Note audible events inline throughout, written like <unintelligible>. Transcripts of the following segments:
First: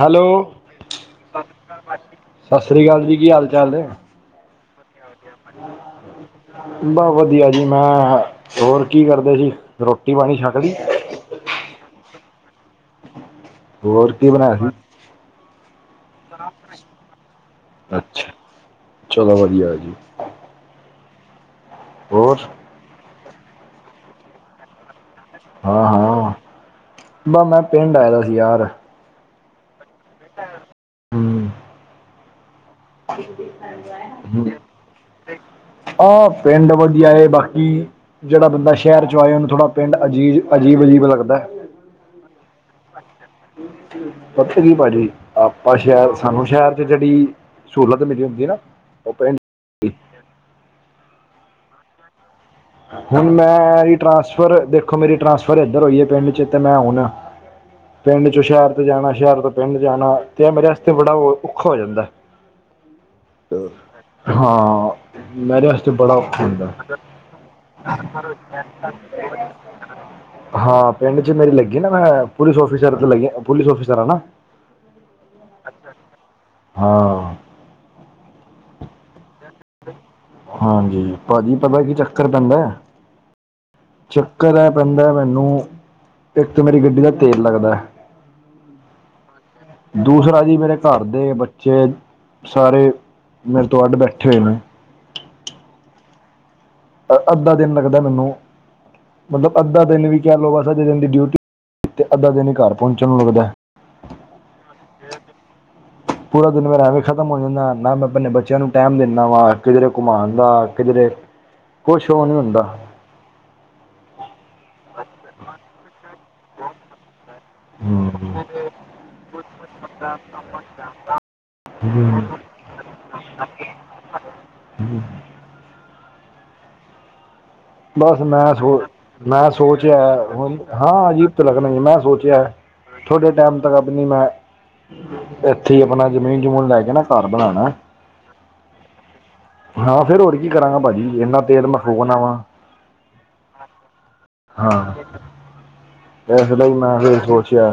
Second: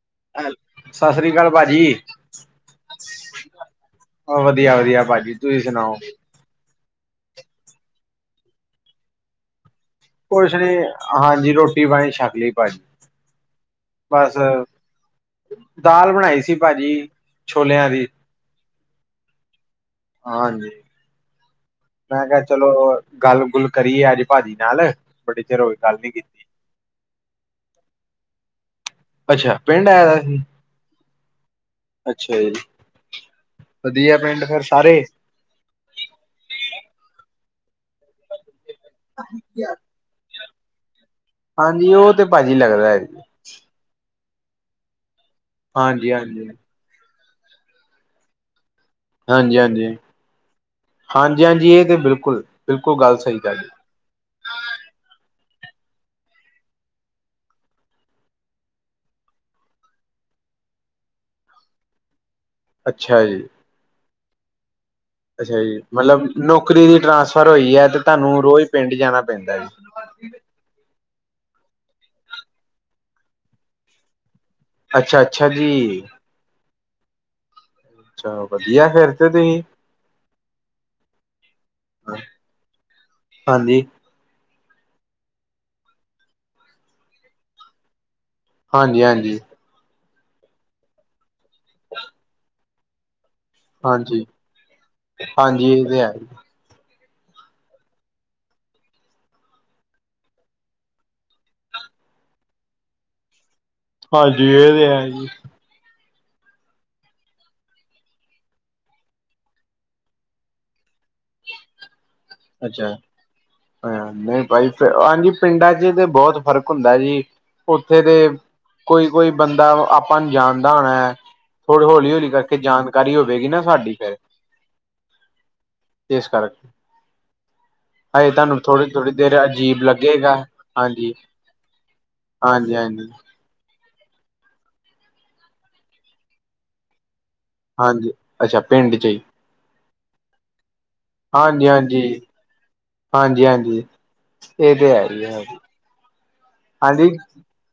Hello, ਹੈਲ ਸਤਿ ਸ੍ਰੀ ਅਕਾਲ ਸਸਰੀ ਕਾਲ ਭਾਜੀ, ਸਸਰੀ ਕਾਲ ਜੀ ਕੀ ਹਾਲ ਚਾਲ ਨੇ ਓ ਵਧੀਆ-ਵਧੀਆ ਭਾਜੀ ਤੁਸੀਂ ਸੁਣਾਓ। ਬੱਸ ਵਧੀਆ ਜੀ ਮੈਂ, ਹੋਰ ਕੀ ਕਰਦੇ ਸੀ। ਰੋਟੀ ਪਾਣੀ ਕੁਛ ਛਕ ਲਈ ਨੀ, ਹਾਂਜੀ ਰੋਟੀ ਪਾਣੀ ਛੱਕ ਲਈ ਭਾਜੀ। ਹੋਰ ਕੀ ਬੱਸ, ਬਣਾਇਆ ਸੀ ਦਾਲ ਬਣਾਈ ਸੀ ਭਾਜੀ, ਛੋਲਿਆਂ ਦੀ। ਅੱਛਾ ਚਲੋ ਵਧੀਆ ਜੀ। ਹਾਂਜੀ, ਮੈਂ ਹੋਰ ਕਿਹਾ ਚਲੋ ਗੱਲ-ਗੁੱਲ ਕਰੀਏ, ਅੱਜ ਭਾਜੀ ਨਾਲ। ਬੜੇ ਚਿਰ ਹੋਏ ਗੱਲ ਨੀ ਹਾਂ-ਹਾਂ ਕੀਤੀ ਬੱਸ ਮੈਂ ਪਿੰਡ ਆਇਆ ਵਾ ਸੀ, ਯਾਰ। ਅੱਛਾ, ਪਿੰਡ ਆਇਆ ਵਾਂ ਸੀ। ਹਮ ਅੱਛਾ ਜੀ, ਵਧੀਆ ਪਿੰਡ ਫਿਰ ਸਾਰੇ। ਆ ਪਿੰਡ ਵਧੀਆ ਏ ਬਾਕੀ, ਜਿਹੜਾ ਬੰਦਾ ਸ਼ਹਿਰ 'ਚੋ' ਆਏ ਉਹਨੂੰ ਥੋੜਾ ਪਿੰਡ ਅਜੀਬ-ਅਜੀਬ, ਅਜੀਬ ਲੱਗਦਾ। ਹਾਂਜੀ, ਉਹ ਤੇ ਭਾਜੀ ਲੱਗਦਾ ਐ। ਪਤਾ ਕੀ ਭਾਜੀ, ਆਪਾਂ ਹਾਂਜੀ ਸ਼ਹਿਰ, ਹਾਂਜੀ ਸਾਨੂੰ ਹਾਂਜੀ ਸ਼ਹਿਰ ਤੇ ਜਿਹੜੀ ਸਹੂਲਤ ਮਿਲੀ ਹੁੰਦੀ ਹੈ ਨਾ। ਪਿੰਡ ਹਾਂਜੀ-ਹਾਂਜੀ, ਹਾਂਜੀ-ਹਾਂਜੀ ਇਹ ਤੇ ਬਿਲਕੁੱਲ। ਹੁਣ ਮੈਂਰੀ ਟ੍ਰਾਂਸਫਰ, ਦੇਖੋ ਮੇਰੀ ਟ੍ਰਾਂਸਫਰ ਇੱਧਰ ਹੋਈ ਐ ਪਿੰਡ 'ਚ' ਤੇ ਮੈਂ ਹੁਣ ਪਿੰਡ 'ਚ' ਸ਼ਹਿਰ ਤੇ ਜਾਣਾ, ਸ਼ਹਿਰ ਤੋਂ ਪਿੰਡ ਜਾਣਾ ਤੇ ਇਹ ਮੇਰੇ ਵਾਸਤੇ ਬੜਾ ਉਹ ਔਖਾ ਹੋ ਜਾਂਦਾ। ਅੱਛਿਆ ਜੀ। ਹਾਂ। ਅੱਛਾ ਮੇਰੇ ਜੀ, ਵਾਸਤੇ ਬੜਾ ਮਤਲਬ ਔਖਾ ਹੁੰਦਾ ਨੌਕਰੀ ਦੀ ਟਰਾਂਸਫਰ ਹੋਈ ਐ ਤੇ ਤੁਹਾਨੂੰ ਰੋਜ਼ ਪਿੰਡ ਜਾਣਾ ਪੈਂਦਾ। ' <inaudible> ਹਾਂ ਪਿੰਡ 'ਚ' ਮੇਰੀ ਲੱਗੀ ਨਾ, ਮੈਂ ਪੁਲਿਸ ਆਫਿਸਰ ਤੇ ਲੱਗੀ, ਪੁਲਿਸ ਆਫਿਸਰ ਆ ਨਾ। ਅੱਛਾ-ਅੱਛਾ ਜੀ। ਹਾਂ। ਚਲੋ ਵਧੀਆ, ਫਿਰ ਤੇ ਤੁਸੀਂ ਹਾਂਜੀ, ਭਾਜੀ ਪਤਾ ਕੀ ਚੱਕਰ ਪੈਂਦਾ ਹਾਂਜੀ। ਚੱਕਰ ਆਏ ਪੈਂਦਾ ਮੈਨੂੰ, ਇੱਕ ਮੇਰੀ ਗੱਡੀ ਦਾ ਤੇਲ ਲੱਗਦਾ ਹਾਂਜੀ-ਹਾਂਜੀ। ਦੂਸਰਾ ਜੀ ਮੇਰੇ ਘਰਦੇ ਬੱਚੇ ਸਾਰੇ ਮੇਰੇ ਤੋਂ ਅੱਡ ਬੈਠੇ ਹੋਏ ਨੇ ਹਾਂਜੀ-ਹਾਂਜੀ ਉਰੇ ਐ। ਅੱਧਾ ਦਿਨ ਲੱਗਦਾ ਮੈਨੂੰ ਮਤਲਬ ਅੱਧਾ ਦਿਨ ਵੀ ਕਹਿ ਲਓ। ਅੱਧੇ ਦਿਨ ਬੱਸ ਦੀ ਡਿਊਟੀ ਤੇ ਅੱਧਾ ਦਿਨ ਹੀ ਘਰ ਪਹੁੰਚਣ ਨੂੰ ਲੱਗਦਾ। ਹਾਂਜੀ, ਇਹ ਤੇ ਹੈ ਜੀ। ਪੂਰਾ ਦਿਨ ਮੇਰਾ ਅਵੇਂ ਖਤਮ ਹੋ ਜਾਂਦਾ, ਨਾ ਮੈਂ ਆਪਣੇ ਬੱਚਿਆਂ ਨੂੰ ਟਾਈਮ ਦੀਨਾ ਵਾ ਕਿਧਰੇ ਘੁੰਮਾਉਣ ਦਾ, ਕਿਧਰੇ ਕੁਛ ਉਹ ਨਹੀਂ ਹੁੰਦਾ ਅੱਛਾ। ਅ ਨਹੀਂ ਬਾਈ, ਹਾਂਜੀ ਪਿੰਡਾਂ 'ਚ' ਤੇ ਬਹੁਤ ਫ਼ਰਕ ਹੁੰਦਾ, ਜੀ। ਉੱਥੇ ਤੇ ਹਮ ਕੋਈ-ਕੋਈ ਬੰਦਾ ਆਪਾਂ ਨੂੰ ਜਾਣਦਾ ਹੋਣਾ। ਹੌਲੀ-ਹੌਲੀ, ਹੌਲੀ ਕਰਕੇ ਜਾਣਕਾਰੀ ਹੋਵੇਗੀ ਨਾ ਸਾਡੀ ਫਿਰ। ਏਸ ਕਾਰਕ ਬੱਸ ਮੈਂ ਸੋਚ, ਥੋੜ੍ਹੀ ਥੋੜ੍ਹੀ ਦੇਰ ਮੈਂ ਅਜੀਬ ਸੋਚ ਆਇਆ, ਲੱਗੇਗਾ ਹਾਂ ਹਾਂਜੀ ਅਜੀਬ ਲੱਗਣਾ, ਮੈਂ ਸੋਚ ਆਇਆ। ਹਾਂਜੀ ਹਾਂਜੀ। ਥੋੜੇ ਟਾਇਮ ਤੱਕ ਆਪਣੀ ਮੈਂ। ਇੱਥੇ ਆਪਣਾ ਜ਼ਮੀਨ‌ ਜਮੂਨ ਲੈ ਕੇ ਨਾ ਘਰ ਬਣਾਣਾ। ਹਾਂਜੀ, ਅੱਛਾ ਪਿੰਡ ਚ ਹੀ। ਹਾਂ ਫੇਰ ਹੋਰ ਕੀ ਕਰਾਂਗਾ ਭਾਜੀ ਇੰਨਾ ਤੇਲ ਹਾਂਜੀ ਹਾਂਜੀ ਫੁਖੋਣਾ ਵਾਂ। ਹਾਂਜੀ ਹਾਂਜੀ। ਇਹ ਤੇ ਹਾਈ ਐ। ਇਸ ਲਈ ਮੈਂ ਫਿਰ ਸੋਚਿਆ।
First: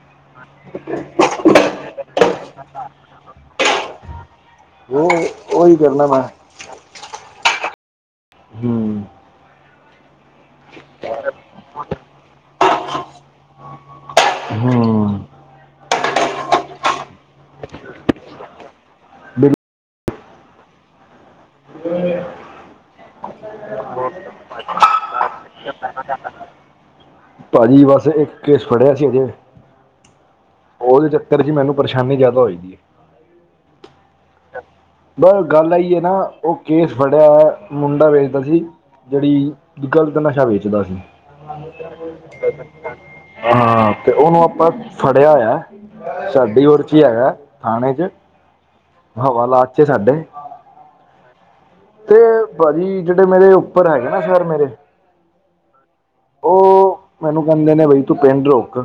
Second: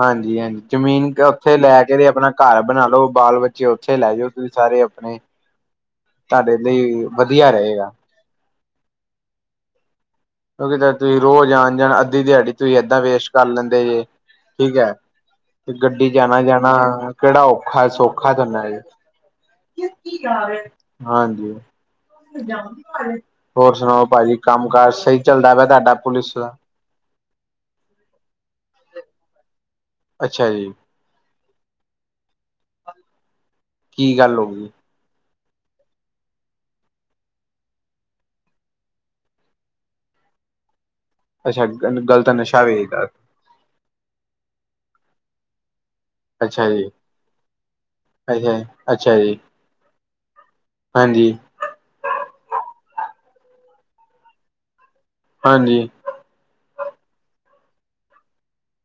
ਹਾਂਜੀ ਹਾਂਜੀ। ਜ਼ਮੀਨ ਉੱਥੇ ਲੈ ਕੇ ਤੇ ਆਪਣਾ ਘਰ ਬਣਾ ਲਓ ਬਾਲ ਬੱਚੇ ਉੱਥੇ ਲੈ ਜੋ। ਤੁਸੀ ਸਾਰੇ ਉਹ ਆਪਣੇ ਉਹੀ ਕਰਨਾ ਮੈਂ ਤੁਹਾਡੇ ਲਈ ਵਧੀਆ ਰਹੇਗਾ। ਹਮ। ਕਿਉਕਿ ਤੁਸੀ ਰੋਜ਼ ਆਣ-ਜਾਣ ਅੱਧੀ ਦਿਹਾੜੀ ਤੁਸੀ ਏਦਾਂ ਵੇਸਟ ਕਰ ਲੈਦੇ ਜੇ ਠੀਕ ਹੂੰ ਏ। ਗੱਡੀ ਚ ਜਾਣਾ ਜਾਣਾ। ਕਿਹੜਾ ਔਖਾ ਸੌਖਾ ਜਾਨੇ ਬਿਲ ਏ। ਹਾਂਜੀ <inaudible> ਹੋਰ ਸੁਣਾਓ ਭਾਜੀ ਕੰਮ ਕਾਜ ਸਹੀ। ਚੱਲਦਾ ਪਿਆ ਤੁਹਾਡਾ ਪੁਲਿਸ ਦਾ ਭਾਜੀ ਬਸ ਇੱਕ ਕੇਸ ਫੜਿਆ ਸੀ ਹਜੇ। ਅੱਛਾ ਜੀ। ਉਹਦੇ ਚੱਕਰ ਚ ਮੈਨੂੰ ਪਰੇਸ਼ਾਨੀ ਜ਼ਿਆਦਾ ਹੋਏ ਦੀ ਏ। ਕੀ ਗੱਲ ਹੋ ਗਈ? ਬਹ ਗੱਲ ਆਈ ਏ ਨਾ, ਉਹ ਕੇਸ ਫੜਿਆ ਏ ਮੁੰਡਾ ਵੇਚਦਾ ਸੀ ਜਿਹੜੀ ਗਲਤ ਨਸ਼ਾ ਵੇਚਦਾ ਸੀ। ਅੱਛਾ। ਗ ਗਲਤ ਨਸ਼ਾ ਵੇਚਦਾ। ਹਾਂ ਤੇ ਉਹਨੂੰ ਆਪਾਂ ਫੜਿਆ ਹੋਇਆ ਸਾਡੀ ਅੱਛਾ ਜੀ ਔਰ ਚ ਥਾਣੇ ਚ। ਅੱਛਾ ਅੱਛਾ। ਹਵਾਲਾਥ ਚ ਸਾਡੇ। ਭੈਣ ਜੀ। ਤੇ ਭਾਜੀ ਜਿਹੜੇ ਮੇਰੇ ਉੱਪਰ ਹੈਗੇ ਨਾ ਸਰ ਮੇਰੇ ਹਾਂਜੀ। ਉਹ ਮੈਨੂੰ ਕਹਿੰਦੇ ਨੇ ਬਈ ਤੂੰ ਪਿੰਡ ਰੁਕ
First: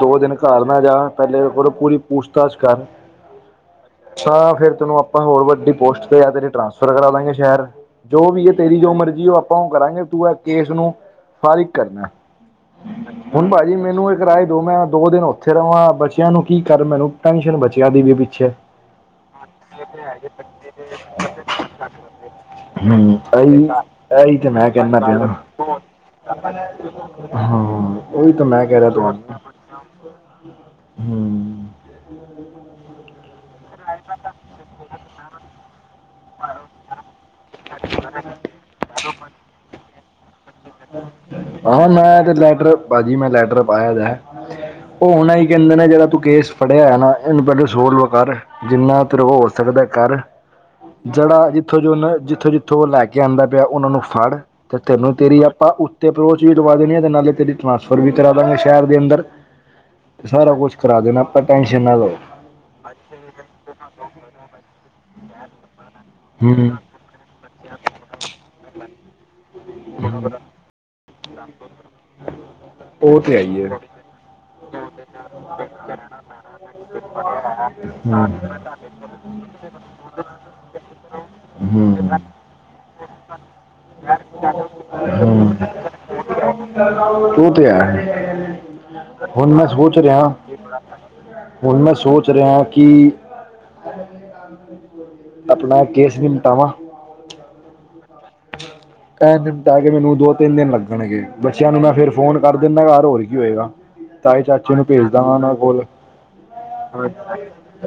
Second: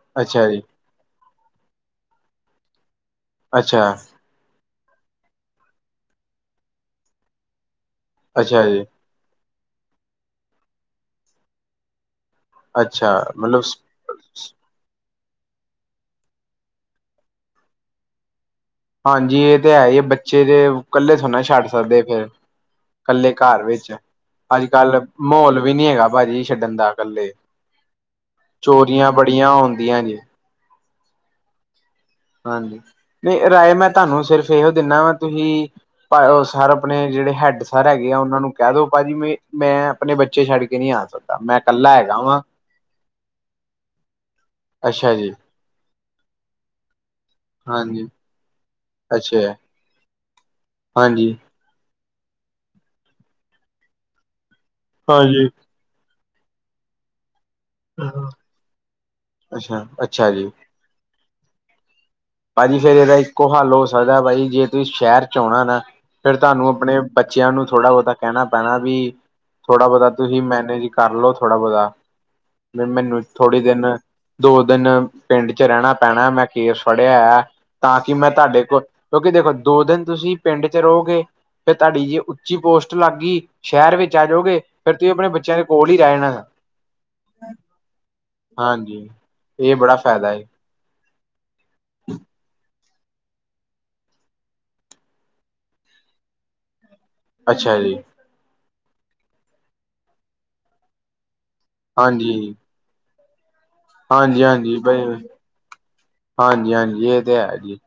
ਦੋ ਦਿਨ ਅੱਛਾ ਜੀ, ਘਰ ਨਾ ਜਾ। ਪਹਿਲੇ ਪੂ ਪੂਰੀ ਪੂਛ-ਤਾਛ ਕਰ। ਅੱਛਾ। ਤਾਂ ਫਿਰ ਤੈਨੂੰ ਆਪਾਂ ਹੋਰ ਵੱਡੀ ਪੋਸਟ ਤੇ ਆ ਤੇਰੇ ਟਰਾਂਸਫਰ ਕਰਾ ਦਿਆਗੇ ਸ਼ਹਿਰ। ਜੋ ਵੀ ਏ ਅੱਛਾ ਤੇਰੀ ਜੀ, ਜੋ ਮਰਜ਼ੀ ਉਹ ਆਪਾਂ ਉਹ ਕਰਾਂਗੇ ਤੂੰ ਕੇਸ ਨੂੰ ਫਾਰਿਕ ਕਰਨਾ। ਅੱਛਾ ਹੁਣ ਮਤਲਬ ਭਾਜੀ ਮੈਨੂੰ ਕਰਾਏ ਦੋ ਮੈਂ ਦੋ ਦਿਨ ਉੱਥੇ ਰਵਾਂ ਬੱਚਿਆਂ ਨੂੰ ਕੀ ਕਰ ਮੈਨੂੰ ਟੈਨਸ਼ਨ ਬੱਚਿਆਂ ਦੀ ਵੀ ਪਿੱਛੇ। <unintelligible> ਹਾਂਜੀ ਇਹ ਤੇ ਹੈ ਹੀ ਹੈ, ਬੱਚੇ ਦੇ ਕੱਲੇ ਥੋੜਾ ਨਾ ਛੱਡ ਸਕਦੇ ਫੇਰ ਹਮ। ਕੱਲੇ ਘਰ ਵਿੱਚ ਇਹੀ ਤੇ ਅੱਜ ਮੈਂ ਕਹਿੰਦਾ ਕੱਲ ਪਿਆ ਮਾਹੌਲ ਵੀ ਵਾ। ਨੀ ਹੈਗਾ ਭਾਜੀ ਛੱਡਣ ਦਾ ਕੱਲੇ ਹਮ ਉਹੀ ਤਾਂ ਮੈਂ ਕਹਿ ਰਿਹਾ ਚੋਰੀਆਂ ਤੁਹਨੂੰ। ਬੜੀਆਂ ਹੁੰਦੀਆਂ ਜੀ ਹਮ ਹਾਂਜੀ, ਨਹੀਂ ਰਾਏ ਮੈਂ ਤੁਹਾਨੂੰ ਸਿਰਫ਼ ਓ ਦੀਣਾ ਵਾ ਤੁਸੀ ਭਾਓ ਸਰ ਆਪਣੇ ਜਿਹੜੇ ਹੈੱਡ ਸਰ ਹੈਗੇ, ਉਹਨਾਂ ਨੂੰ ਕਹਿ ਦੋ ਭਾਜੀ ਮ ਮੈਂ ਆਪਣੇ ਛੱਡ ਕੇ ਨਹੀਂ ਆ ਸਕਦਾ ਮੈਂ ਆਹੋ ਇਕੱਲਾ ਹੈਗਾ ਮੈਂ ਤੇ ਵਾਂ ਲੈਟਰ ਭਾਜੀ ਮੈਂ ਲੈਟਰ ਪਾਇਆਂ ਜਾ ਉਹ ਅੱਛਾ ਜੀ ਹੋਣਾ ਹੀ ਕਹਿੰਦੇ ਨੇ ਜਿਹੜਾ ਤੂੰ ਕੇਸ ਫ਼ੜਿਆ ਏ ਨਾ ਇਹਨੂੰ ਪਹਿਲੇ ਸੋਲਵ ਹਾਂਜੀ ਕਰ ਜਿੰਨਾ ਤੇਰੇ ਹੋ ਅੱਛਾ ਸਕਦਾ ਕਰ ਹਾਂਜੀ ਜਿਹੜਾ ਜ ਜਿੱਥੋਂ ਜੋ ਉਹ ਜਿੱਥੋਂ ਜਿੱਥੋਂ ਉਹ ਲੈ ਕੇ ਆਂਦਾ ਪਿਆ ਉਹਨਾਂ ਨੂੰ ਫੜ੍ਹ ਤੇ ਤੈਨੂੰ ਤੇਰੀ ਹਾਂਜੀ। ਆਪ ਉੱਤੇ ਪਰ ਓ ਚੀਜ਼ ਲਵਾਂ ਦੇਣੀ ਏ ਤੇ ਨਾਲ਼ੇ ਤੇਰੀ ਟ੍ਰਾਂਸਫਰ ਵੀ ਕਰਾ ਸ਼ਹਿਰ ਦੇ ਅੰਦਰ ਅੱਛਾ, ਤੇ ਅੱਛਾ ਜੀ। ਸਾਰਾ ਕੁਛ ਦੇਣਾ ਆਪਾਂ ਟੈਸ਼ਨ ਨਾ ਲਹਿ। ਭਾਜੀ ਫ਼ੇਰ ਇਹਦਾ ਇੱਕੋ ਹੱਲ ਹੋ ਸਕਦਾ। ਬਾਈ ਜੇ ਤੁਸੀਂ ਸ਼ਹਿਰ ਚ ਆਉਣਾ ਨਾ ਫ਼ੇਰ ਹੂੰ ਤੁਹਾਨੂੰ ਆਪਣੇ ਬੱਚਿਆਂ ਨੂੰ ਥੋੜ੍ਹਾ ਬਹੁਤਾ ਕਹਿਣਾ ਪੈਣਾ ਵੀ, ਥੋੜ੍ਹਾ ਬਹੁਤਾ ਹੂੰ ਤੁਸੀਂ ਮੈਨੇਜ ਕਰ ਲੋ ਥੋੜ੍ਹਾ ਬਹੁਤਾ ਉਹ ਮੈਨੂੰ ਤਾਂ ਹੈ ਥੋੜ੍ਹੇ ਹੀ ਹੈ ਦਿਨ ਦੋ ਦਿਨ ਪਿੰਡ ਚ ਰਹਿਣਾ ਪੈਣਾ ਮੈਂ ਕੇਸ ਪੜ੍ਹਿਆ ਹੈ ਤਾਂ ਕਿ ਮੈਂ ਤੁਹਾਡੇ ਕੋਲ਼ ਕਿਉਂਕਿ ਦੇਖੋਂ ਦੋ ਦਿਨ ਤੁਸੀਂ ਪਿੰਡ ਚ ਰਹੋਗੇ ਫ਼ੇਰ ਹੂੰ ਤੁਹਾਡੀ ਜੇ ਹੂੰ ਉੱਚੀ ਪੋਸਟ ਲੱਗੀ ਸ਼ਹਿਰ ਵਿੱਚ ਆ ਜਾਓਗੇ, ਫ਼ੇਰ ਤੁਸੀਂ ਆਪਣੇ ਬੱਚਿਆਂ ਦੇ ਕੋਲ ਹੀ ਰਹਿ ਜਾਣਾ <unintelligible> ਓ ਤੇ ਹੈਂ ਹਾਂਜੀ। ਹੁਣ ਮੈਂ ਇਹ ਬੜਾ ਸੋਚ ਰਿਹਾ ਫਾਇਦਾ ਹੈ ਹੁਣ ਮੈਂ ਸੋਚ ਰਿਹਾ ਕੀ, ਆਪਣਾ ਕੇਸ ਨਿਪਟਾਵਾਂ। ਅੱਛਾ ਜੀ। ਇਹ ਦਿਨ ਬਾਅਦ ਮੈਨੂੰ ਦੋ ਤਿੰਨ ਦਿਨ ਲੱਗਣਗੇ, ਬੱਚਿਆਂ ਨੂੰ ਮੈਂ ਫੇਰ ਫ਼ੋਨ ਹਾਂਜੀ। ਕਰ ਦੇਣਾ ਵਾ <unintelligible> ਹੋਏਗਾ ਤਾਏ ਹਾਂਜੀ ਚਾਚੇ ਹਾਂਜੀ ਨੂੰ ਬ ਭੇਜਦਾ ਵਾਂ ਉਹਨਾਂ ਕੋਲ਼ ਹਾਂਜੀ ਹਾਂਜੀ ਇਹ ਤੇ ਹੈ ਜੀ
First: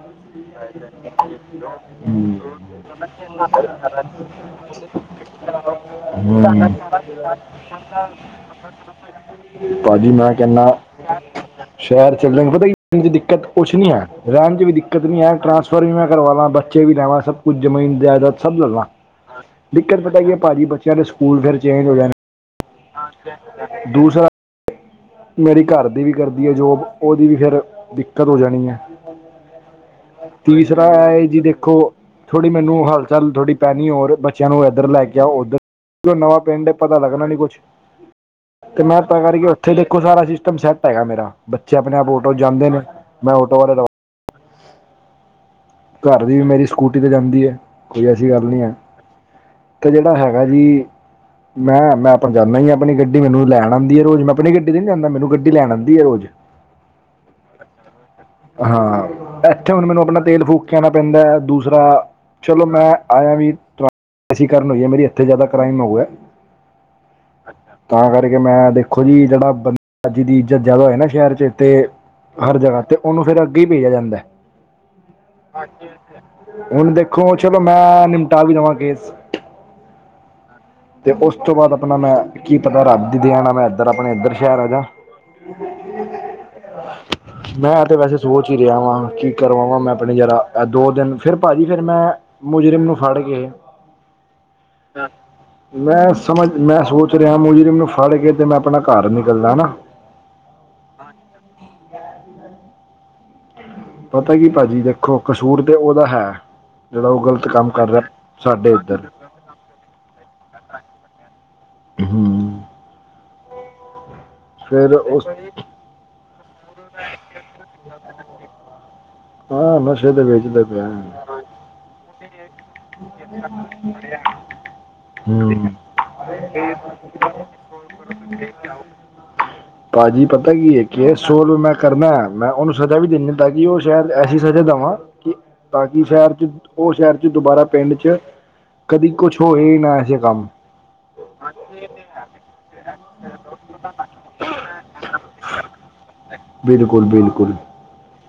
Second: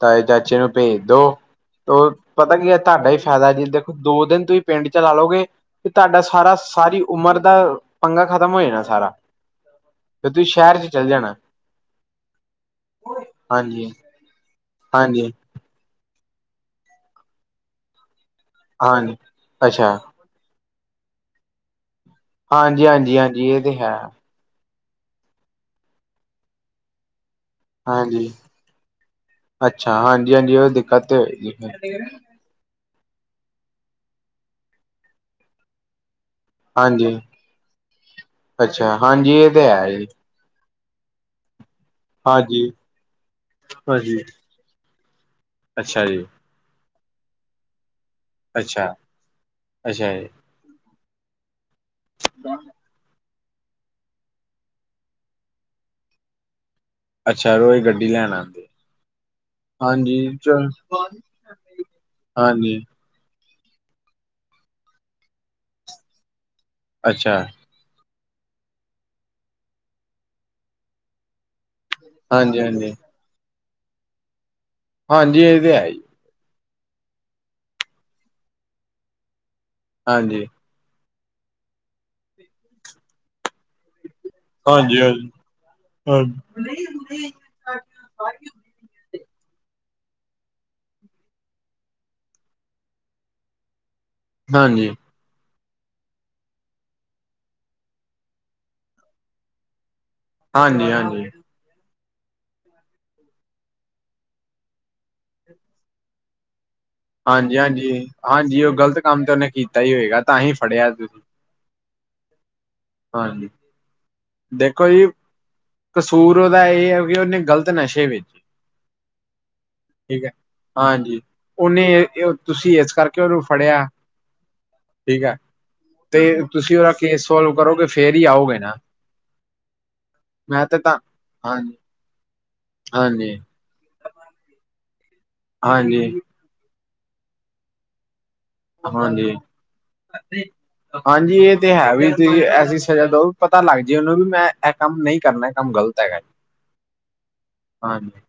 ਤਾਏ ਚਾਚੇ ਨੂੰ ਭੇਜ ਦੋ ਤੇ ਹੂੰ। ਪਤਾ ਕੀ ਹੈ ਤੁਹਾਡਾ ਹੀ ਫ਼ਾਇਦਾ ਜੀ ਦੇਖੋਂ ਦੋ ਦਿਨ ਤੁਹੀਂ ਪਿੰਡ ਚਲਾ ਲਓਗੇ ਤੇ ਤੁਹਾਡਾ ਹੂੰ। ਸਾਰਾ ਸਾਰੀ ਉਮਰ ਦਾ ਪੰਗਾ ਖ਼ਤਮ ਹੋ ਜਾਣਾ ਸਾਰਾ ਭਾਜੀ ਫਿਰ ਮੈਂ ਤੁਸੀਂ ਸ਼ਹਿਰ ਕਹਿੰਦਾ ਚ ਚੱਲ ਜਾਣਾ। ਸ਼ਹਿਰ ਚੱਲਣ <inaudible> ਪਤਾ ਦਿੱਕਤ, ਕੁਛ ਨੀ ਹਾਂਜੀ ਆਇਆ। ਰਹਿਣ 'ਚ ਵੀ ਦਿੱਕਤ ਨਹੀਂ ਆ ਹਾਂਜੀ ਟਰਾਂਸਫਰ ਵੀ ਮੈਂ ਕਰਵਾ ਲਾ ਬੱਚੇ ਵੀ ਲੈ ਆਵਾ, ਸਭ ਕੁਛ ਜ਼ਮੀਨ ਜ਼ਿਆਦਤ ਸਭ ਲੈਲਾ ਹਾਂਜੀ ਅੱਛਾ ਦਿੱਕਤ ਪਤਾ ਕੀ ਹੈ ਭਾਜੀ ਬੱਚਿਆਂ ਦੇ ਸਕੂਲ ਫਿਰ ਚੇਂਜ ਹੋ ਜਾਣੇ ਹਾਂਜੀ- ਹਾਂਜੀ -ਹਾਂਜੀ, ਇਹ ਤੇ ਹੈ। ਦੂਸਰਾ ਮੇਰੀ ਘਰ ਦੀ ਵੀ ਕਰਦੀ ਏ ਜੋਬ ਉਹਦੀ ਵੀ ਫ਼ੇਰ ਦਿੱਕਤ ਹਾਂਜੀ ਹੋ ਜਾਣੀ ਏ। ਅੱਛਾ ਹਾਂਜੀ ਹਾਂਜੀ ਉਹ ਤੀਸਰਾ ਦਿੱਕਤ ਤੇ ਇਹ ਜੀ ਹੋਏਗੀ ਦੇਖੋਂ ਫਿਰ। ਥੋੜ੍ਹੀ ਮੈਨੂੰ ਹਲ-ਚੱਲ ਥੋੜ੍ਹੀ ਪਹਿਨੀ ਔਰ ਬੱਚਿਆਂ ਨੂੰ ਇੱਧਰ ਲੈ ਕੇ ਆਉ ਉੱਧਰ ਨਵਾਂ ਪਿੰਡ ਹੈ ਪਤਾ ਹਾਂਜੀ ਲੱਗਣਾ ਨੀ ਕੁਛ ਤੇ ਅੱਛਾ ਮੈਂ ਪਤਾ ਹਾਂਜੀ ਕਰਕੇ ਇਹ ਤੇ ਉੱਥੇ ਦੇ ਹੈ ਜੀ ਸਿਸਟਮ ਸੈੱਟ ਹੈਗਾ। ਮੇਰਾ ਬੱਚੇ ਆਪਣੇ ਆਪ ਆਟੋ 'ਚ ਹਾਂਜੀ ਜਾਂਦੇ ਨੇ ਮੈਂ ਆਟੋ ਵਾਲੇ ਦਾ ਹਾਂਜੀ। ਅੱਛਾ ਘਰ ਜੀ ਦੀ ਵੀ ਮੇਰੀ ਸਕੂਟੀ ਤੇ ਜਾਂਦੀ ਏ ਕੋਈ ਐਸੀ ਗੱਲ ਨ੍ਹੀਂ ਐ, ਅੱਛਾ ਤੇ ਜਿਹੜਾ ਹੈਗਾ ਜੀ ਮੈਂ-ਮੈਂ, ਤੇ ਜਾਣਾ ਹੀ ਆਪਣੀ ਈ ਗੱਡ ਗੱਡੀ ਮੈਨੂੰ ਲੈਣ ਆਂਦੀ ਏ ਰੋਜ਼ ਆਪਣੀ ਗੱਡੀ ਨੀ ਜਾਂਦਾ। ਮੈਨੂੰ ਗੱਡੀ ਲੈਣ ਆਂਦੀ ਏ ਰੋਜ਼ ਅੱਛਾ ਰੋਜ਼ ਗੱਡੀ ਲੈਣ ਆਉਂਦੇ ਹਾਂ, ਇੱਥੇ ਹੁਣ ਮੈਨੂੰ ਹਾਂਜੀ ਆਪਣਾ ਤੇਲ ਫ਼ੂਕ ਚਲ ਪੈਂਦਾ, ਦੂਸਰਾ ਚਲੋ ਹਾਂਜੀ ਮੈਂ ਆਇਆਂ ਵੀ ਐਸੀ ਕਰਨ ਹੋਈ ਹੈ ਮੇਰੀ ਇੱਥੇ ਜ਼ਿਆਦਾ ਕ੍ਰਾਈਮ ਹੋਊਗਾ ਅੱਛਾ ਤਾਂ ਕਰਕੇ ਮੈਂ ਦੇਖੋਂ ਜੀ ਜਿਹੜਾ ਬੰਦਾ ਅੱਜ ਦੀ ਇੱਜ਼ਤ ਜ਼ਿਆਦਾ ਹੋਏ ਨਾ ਸ਼ਹਿਰ ਚ ਤ ਹਰ ਹਾਂਜੀ ਜਗ੍ਹਾ ਹਾਂਜੀ ਤੇ ਉਹਨੂੰ ਫੇ਼ਰ ਅੱਗੇ ਈ ਭੇਜਿਆਂ ਜਾਂਦਾ। ਹਾਂਜੀ, ਇਹ ਤੇ ਹੈ ਈ ਹੁਣ ਦੇਖੋਂ ਚਲੋ, ਮੈਂ ਨਿਮਟਾ ਵੀ ਲਵਾਂ ਕੇਸ ਹਾਂਜੀ। ਤੇ ਉਸ ਤੋਂ ਬਾਅਦ ਆਪਣਾ ਮੈਂ ਕੀ ਪਤਾ ਰੱਬ ਦੀ ਦਿਆਂ ਨਾ ਮੈਂ ਇੱਧਰ ਆਪਣੇ ਇੱਧਰ ਸ਼ਹਿਰ ਆ ਜਾ ਹਾਂਜੀ-ਹਾਂਜੀ ਹਾਂ ਲਿਆ ਵਾਂ ਕੀ ਕਰਵਾਵਾਂ। ਮੈਂ ਆਪਣੇ ਜ਼ਰਾ ਐ ਦੋ ਦਿਨ, ਫੇਰ ਭਾਜੀ ਫਿਰ ਮੈਂ ਮੁਜਰਿਮ ਨੂੰ ਫੜ ਕੇ ਹਾਂਜੀ। ਮੈਂ ਸਮਝ, ਮੈਂ ਸੋਚ ਰਿਹਾ। ਮੁਜਰਿਮ ਮੈਨੂੰ ਫੜ ਕੇ ਤੇ ਮੈਂ ਆਪਣਾ ਘਰ ਨਿਕਲਦਾ ਹਨਾ। ਹਾਂਜੀ-ਹਾਂਜੀ। ਪਤਾ ਕੀ ਭਾਜੀ, ਦੇਖੋ ਕਸੂਰ ਤੇ ਉਹਦਾ ਹੈ। ਜਿਹੜਾ ਉਹ ਗਲਤ ਕੰਮ ਕਰ ਰਿਹਾ ਹਾਂਜੀ-ਹਾਂਜੀ, ਹਾਂਜੀ ਸਾਡੇ ਉਹ ਗ਼ਲਤ ਇੱਧਰ ਕੰਮ ਤੇ ਉਹਨੇ ਕੀਤਾ ਹੀ ਹੋਏਗਾ ਤਾਂ ਹੀ ਫੜਿਆ ਤੁਸੀ। ਹਮ। ਹਾਂਜੀ। ਦੇਖੋ ਫਿਰ ਜੀ ਉਸ ਕਸੂਰ ਉਹਦਾ ਇਹ ਏ ਵੀ ਉਹਨੇ ਗ਼ਲਤ ਨਸ਼ੇ ਵੇਚੇ। ਹਾਂ ਨਸ਼ੇ ਤੇ ਵੇਚਦਾ ਪਿਆ। ਉਹਨੇ ਤੁਸੀ ਇਸ ਕਰਕੇ ਉਹਨੂੰ ਫੜਿਆ ਠੀਕ ਹੈ ਹਮ ਤੇ ਤੁਸੀਂ ਉਹਦਾ ਕੇਸ ਸੋਲਵ ਕਰੋਗੇ ਫੇਰ ਹੀ ਆਓਗੇ ਨਾ ਭਾਜੀ ਪਤਾ ਮੈਂ ਕੀ ਤੇ ਏ ਤਾਂ ਕੇਸ ਸੋਲਵ ਮੈਂ ਹਾਂਜੀ ਕਰਨਾ ਏ। ਮੈ ਉਹਨੂੰ ਸਜ਼ਾ ਵੀ ਦਿੰਦੀ ਹਾਂਜੀ ਤਾਂ ਕਿ ਉਹ ਸ਼ਹਿਰ ਐਸੀ ਸਜ਼ਾ ਦੇਵਾਂ ਕਿ ਤਾਂ ਕਿ ਹਾਂਜੀ ਸ਼ਹਿਰ ਚ ਉਹ ਸ਼ਹਿਰ ਚ ਦੁਬਾਰਾ ਪਿੰਡ ਚ ਕਦੀ ਹਾਂਜੀ ਕੁਛ ਹੋਏ ਹੀ ਨਾ ਐਸਾ ਕੰਮ। ਹਾਂਜੀ ਇਹ ਤੇ ਏ ਵੀ ਤੁਸੀਂ ਐਸੀ ਸਜ਼ਾ ਦਓ, ਪਤਾ ਲੱਗ ਜੇ ਉਹਨੂੰ ਵੀ ਮੈਂ ਇਹ ਕੰਮ ਨਹੀਂ ਕਰਨਾ ਕੰਮ ਗ਼ਲਤ ਹੈਗਾ। ਬਿਲਕੁਲ-ਬਿਲਕੁਲ। ਹਾਂਜੀ।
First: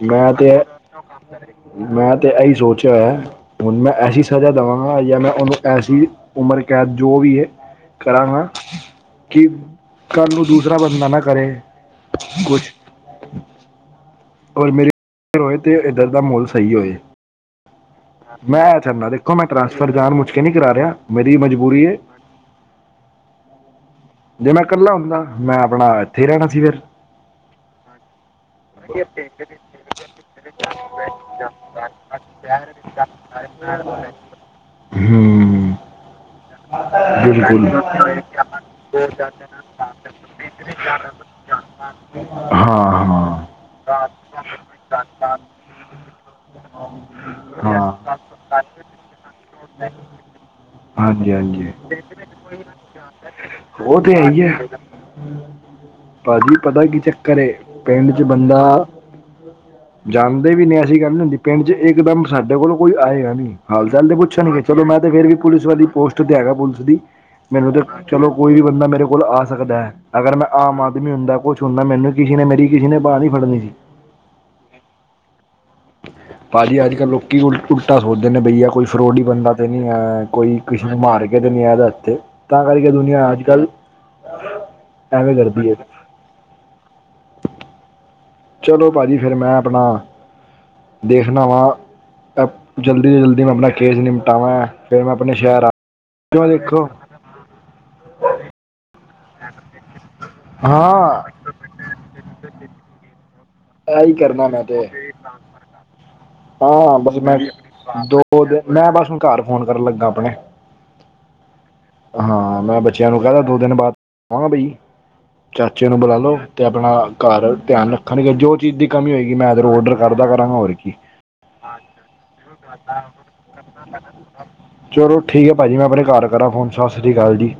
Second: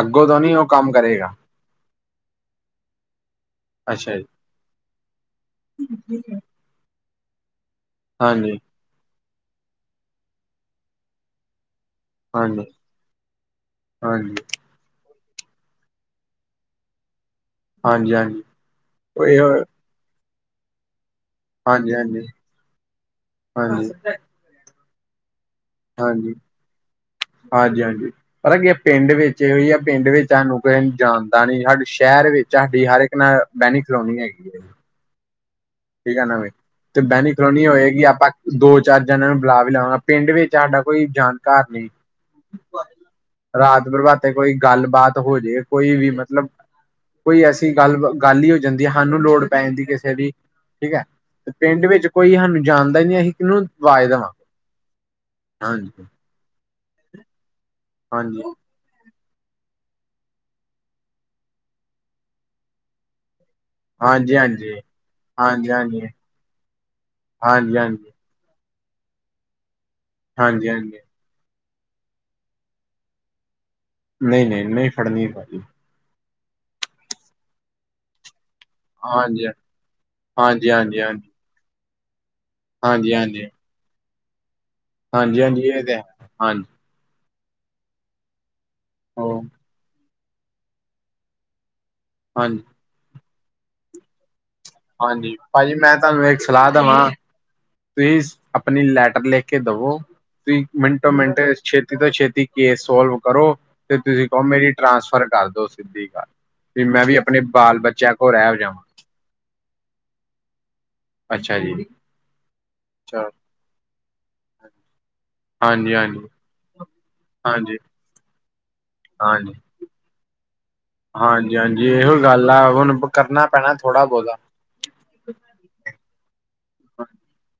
ਅੱਗੋਂ ਮੈਂ ਤੋਂ ਤੇ ਨੀ ਏ, ਉਹ ਕੰਮ ਕਰੇਗਾ ਮੈਂ ਤੇ ਇਹੀ ਸੋਚਿਆ ਹੋਇਆ। ਹੁਣ ਮੈਂ ਅੱਛਾ ਐਸੀ ਜੀ ਸਜ਼ਾ ਦੇਵਾਂਗਾ ਜਾਂ ਮੈਂ ਉਹਨੂੰ ਐਸੀ ਉਮਰ ਕੈਦ ਜੋ ਵੀ ਏ ਕਰਾਂਗਾ। ਹਾਂਜੀ ਕਿ ਕੱਲ ਨੂੰ ਦੂਸਰਾ ਬੰਦਾ ਨਾ ਕਰੇ। ਕੁਛ ਹਾਂਜੀ-ਹਾਂਜੀ। ਔਰ ਮੇਰੇ ਹੋਏ ਤੇ ਇੱਧਰ ਦਾ ਮਾਹੌਲ ਸਹੀ ਹੋਏ। ਹਾਂਜੀ ਹਾਂਜੀ ਮੈਂ ਇਹ ਚੱਲਨਾ ਦੇਖੋ, ਇਹ ਮੈਂ ਟਰਾਂਸਫਰ ਜਾਣ ਮੁਛਕੇ ਨੀ ਕਰਾ ਰਿਹਾ। ਮੇਰੀ ਮਜਬੂਰੀ ਹੈ ਹਾਂਜੀ-ਹਾਂਜੀ, ਹਾਂਜੀ। ਜੇ ਮੈਂ ਇਕੱਲਾ ਹੁੰਦਾ। ਮੈਂ ਆਪਣਾ ਇੱਥੇ ਹੀ ਰਹਿਣਾ ਸੀ ਫਿਰ। ਹਾਂਜੀ-ਹਾਂਜੀ। ਪਤਾ ਕੀ ਆ ਪਿੰਡ ਵਿੱਚ ਇਹ ਹੀ ਆ ਪਿੰਡ ਵਿੱਚ ਸਾਨੂੰ ਜਾਣਦਾ ਨੀ ਸਾਡੇ ਸ਼ਹਿਰ ਤੁਹਾਡੀ ਵਿੱਚ ਸਾਡੀ ਹਰ ਇੱਕ ਨਾਲ ਬੈਨੀ ਖਲੋਣੀ ਹੈਗੀ ਏ। ਹਮ। ਠੀਕ ਏ ਨਾ ਵੀ ਤੇ ਬੈਨੀ ਕਲੋਣੀ ਹੋਏਗੀ। ਆਪਾਂ ਦੋ ਚਾਰ ਜਾਨਾਂ ਨੂੰ ਬੁਲਾ ਵੀ ਲਵਾਗਾ ਪਿੰਡ ਵਿੱਚ ਸਾਡਾ ਕੋਈ ਜਾਣਕਾਰ ਨਹੀਂ। ਰਾਤ ਬਰਭਾਤੇ ਕੋਈ ਗੱਲਬਾਤ ਹੋਜੇ ਕੋਈ ਵੀ ਮਤਲਬ ਕੋਈ ਐਸੀ ਗੱਲ-ਗੱਲ ਹੀ ਹੋ ਜਾਂਦੀ ਏ। ਸਾਨੂੰ ਲੋੜ ਪੈ ਜਾਂਦੀ ਆ ਕਿਸੇ ਦੀ। ਠੀਕ ਏ ਤੇ ਪਿੰਡ ਵਿੱਚ ਕੋਈ ਸਾਨੂੰ ਜਾਣਦਾ ਨੀ ਅਸੀ ਕੀਨੂੰ ਉਹ ਵਾਜ ਤੇ ਹੈ ਦੇਵਾਂ। ਹੀ ਹੈ ਹਾਂਜੀ। ਭਾਜੀ ਪਤਾ ਕੀ ਚੱਕਰ ਏ ਪਿੰਡ ਚ ਹਾਂਜੀ ਬੰਦਾ ਜਾਂਦੇ ਵੀ ਨੀ। ਪਿੰਡ ਚ ਇਕਦਮ ਸਾਡੇ ਕੋਲ ਕੋਈ ਆਏਗਾ ਨੀ। ਹਾਲ-ਚਾਲ ਤੇ ਹਾਂਜੀ ਪੁੱਛਣਗੇ ਹਾਂਜੀ ਚਲੋ ਮੈਂ ਤੇ ਫੇਰ ਵੀ ਪੁਲਿਸ ਹਾਂਜੀ ਵਾਲੀ ਹਾਂਜੀ ਹਾਂਜੀ ਪੋਸਟ ਤੇ ਹੈਗਾ ਪੁਲਿਸ ਦੀ ਮੈਨੂੰ ਤੇ ਹਾਂਜੀ ਚਲੋ ਕੋਈ ਵੀ ਬੰਦਾ ਮੇਰੇ ਕੋਲ ਆ ਸਕਦਾ। ਅਗਰ ਮੈਂ ਹਾਂਜੀ ਆਮ ਹਾਂਜੀ ਆਦਮੀ ਹੁੰਦਾ ਕੋਛ ਸੁਣਨਾ ਮੈਨੂੰ ਕਿਸੇ ਨੇ ਮੇਰੀ ਕਿਸੇ ਨੇ ਬਾਹ ਨੀ ਫੜਨੀ ਸੀ। ਨਹੀਂ-ਨਹੀਂ, ਨਹੀਂ ਫੜਨੀ ਭਾਜੀ। ਭਾਜੀ ਅੱਜ-ਕੱਲ੍ਹ ਲੋਕੀ ਉਲਟਾ ਸੋਚਦੇ ਨੇ ਬਈਆ ਕੋਈ ਫਰੋਡੀ ਹਾਂਜੀ ਬੰਦਾ ਤੇ ਨੀ ਏ। ਕੋਈ ਹਾਂਜੀ ਕਿਸੇ ਨੂੰ ਹਾਂਜੀ ਮਾਰ ਹਾਂਜੀ ਕੇ ਤੇ ਨੀ ਏ। ਇਹਦੇ ਹੱਥੇ ਤਾਂ ਕਰਕੇ ਹਾਂਜੀ ਦੁਨੀਆਂ <unintelligible> ਹਾਂਜੀ-ਹਾਂਜੀ ਕਰਦੀ ਹੈ ਇਹ ਤੇ ਹਾਂਜੀ। ਚਲੋ ਭਾਅ ਜੀ ਫਿਰ ਉਹ ਮੈਂ ਆਪਣਾ ਦੇਖਦਾ ਵਾਂ। ਹਾਂਜੀ ਜਲਦੀ-ਜਲਦੀ ਮੈਂ ਆਪਣਾ ਕੇਸ ਨਿਪਟਾਵਾਂ। ਫਿਰ ਮੈਂ ਆਪਣੇ ਹਾਂਜੀ! ਸ਼ਹਿਰ ਆ ਭਾਜੀ ਮੈਂ ਤੁਹਾਨੂੰ ਇੱਕ ਕਿਉਂ ਸਲਾਹ ਦੇਖੋ ਦਵਾਂ। ਪਲੀਜ਼, ਆਪਣੀ ਲੈਟਰ ਲਿਖ ਕੇ ਦੇਵੋ, ਵੀ ਮਿੰਟੋ ਹਾਂ -ਮਿੰਟ ਛੇ ਛੇਤੀ ਤੋਂ ਛੇਤੀ ਕੇਸ ਸੋਲਵ ਕਰੋ, ਤੇ ਇਹੀ ਤੁਸੀਂ ਕਹੋ ਕਰਨਾ ਮੈਂ ਮੇਰੀ ਤੇ ਟਰਾਂਸਫਰ ਕਰ ਦੋ ਸਿੱਧੀ ਤਰ੍ਹਾਂ ਹਾਂ ਬਸ ਮੈਂ, ਦੋ ਕੁ ਵਜੇ ਮੈਂ ਜਾਵਾਂ ਬਸ ਹੁਣ ਘਰ ਫੋਨ ਕਰਨ ਲੱਗਾ ਆਪਣੇ ਅੱਛਾ ਜੀ। ਹਾਂ ਮੈਂ ਬੱਚਿਆਂ ਨੂੰ ਚਲੋ ਕਹਿੰਦਾ ਦੋ ਦਿਨ ਬਾਅਦ, ਆਵਾਂਗਾ ਬਈ ਚਾਚੇ ਹਾਂਜੀ ਨੂੰ ਬੁਲਾ ਹਾਂਜੀ ਲੋ ਤੇ ਆਪਣਾ ਘਰ ਹਾਂਜੀ ਧਿਆਨ ਰੱਖਣਗੇ ਜੋ ਚੀਜ਼ ਦੀ ਕਮੀ ਹੋਏਗੀ, ਮੈਂ ਹਾਂਜੀ ਅਗਰ ਔਡਰ ਘਰ ਦਾ ਕਰਾ ਹੋਰ ਕੀ, ਹਾਂਜੀ -ਹਾਂਜੀ ਇਹੋ ਹੀ ਗੱਲ ਆ। ਹੁਣ ਕਰਨਾ ਪੈਣਾ ਥੋੜਾ ਬਹੁਤਾ <inaudible> ਚਲੋ ਠੀਕ ਹੈ, ਭਾਅ ਜੀ ਮੈਂ ਆਪਣੇ ਘਰ ਕਰਾਂ ਫੋਨ ਸਸ਼੍ਰੀ ਅਕਾਲ ਜੀ।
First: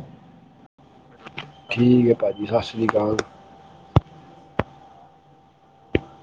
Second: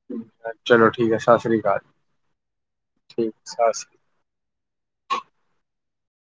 ਚਲੋ ਠੀਕ ਹੈ ਸਸ੍ਰੀ ਅਕਾਲ ਠੀਕ ਹੈ ਭਾਜੀ ਸਤਿ ਸ੍ਰੀ ਅਕਾਲ ਠੀਕ, <inaudible> ਸਸ੍ਰੀ।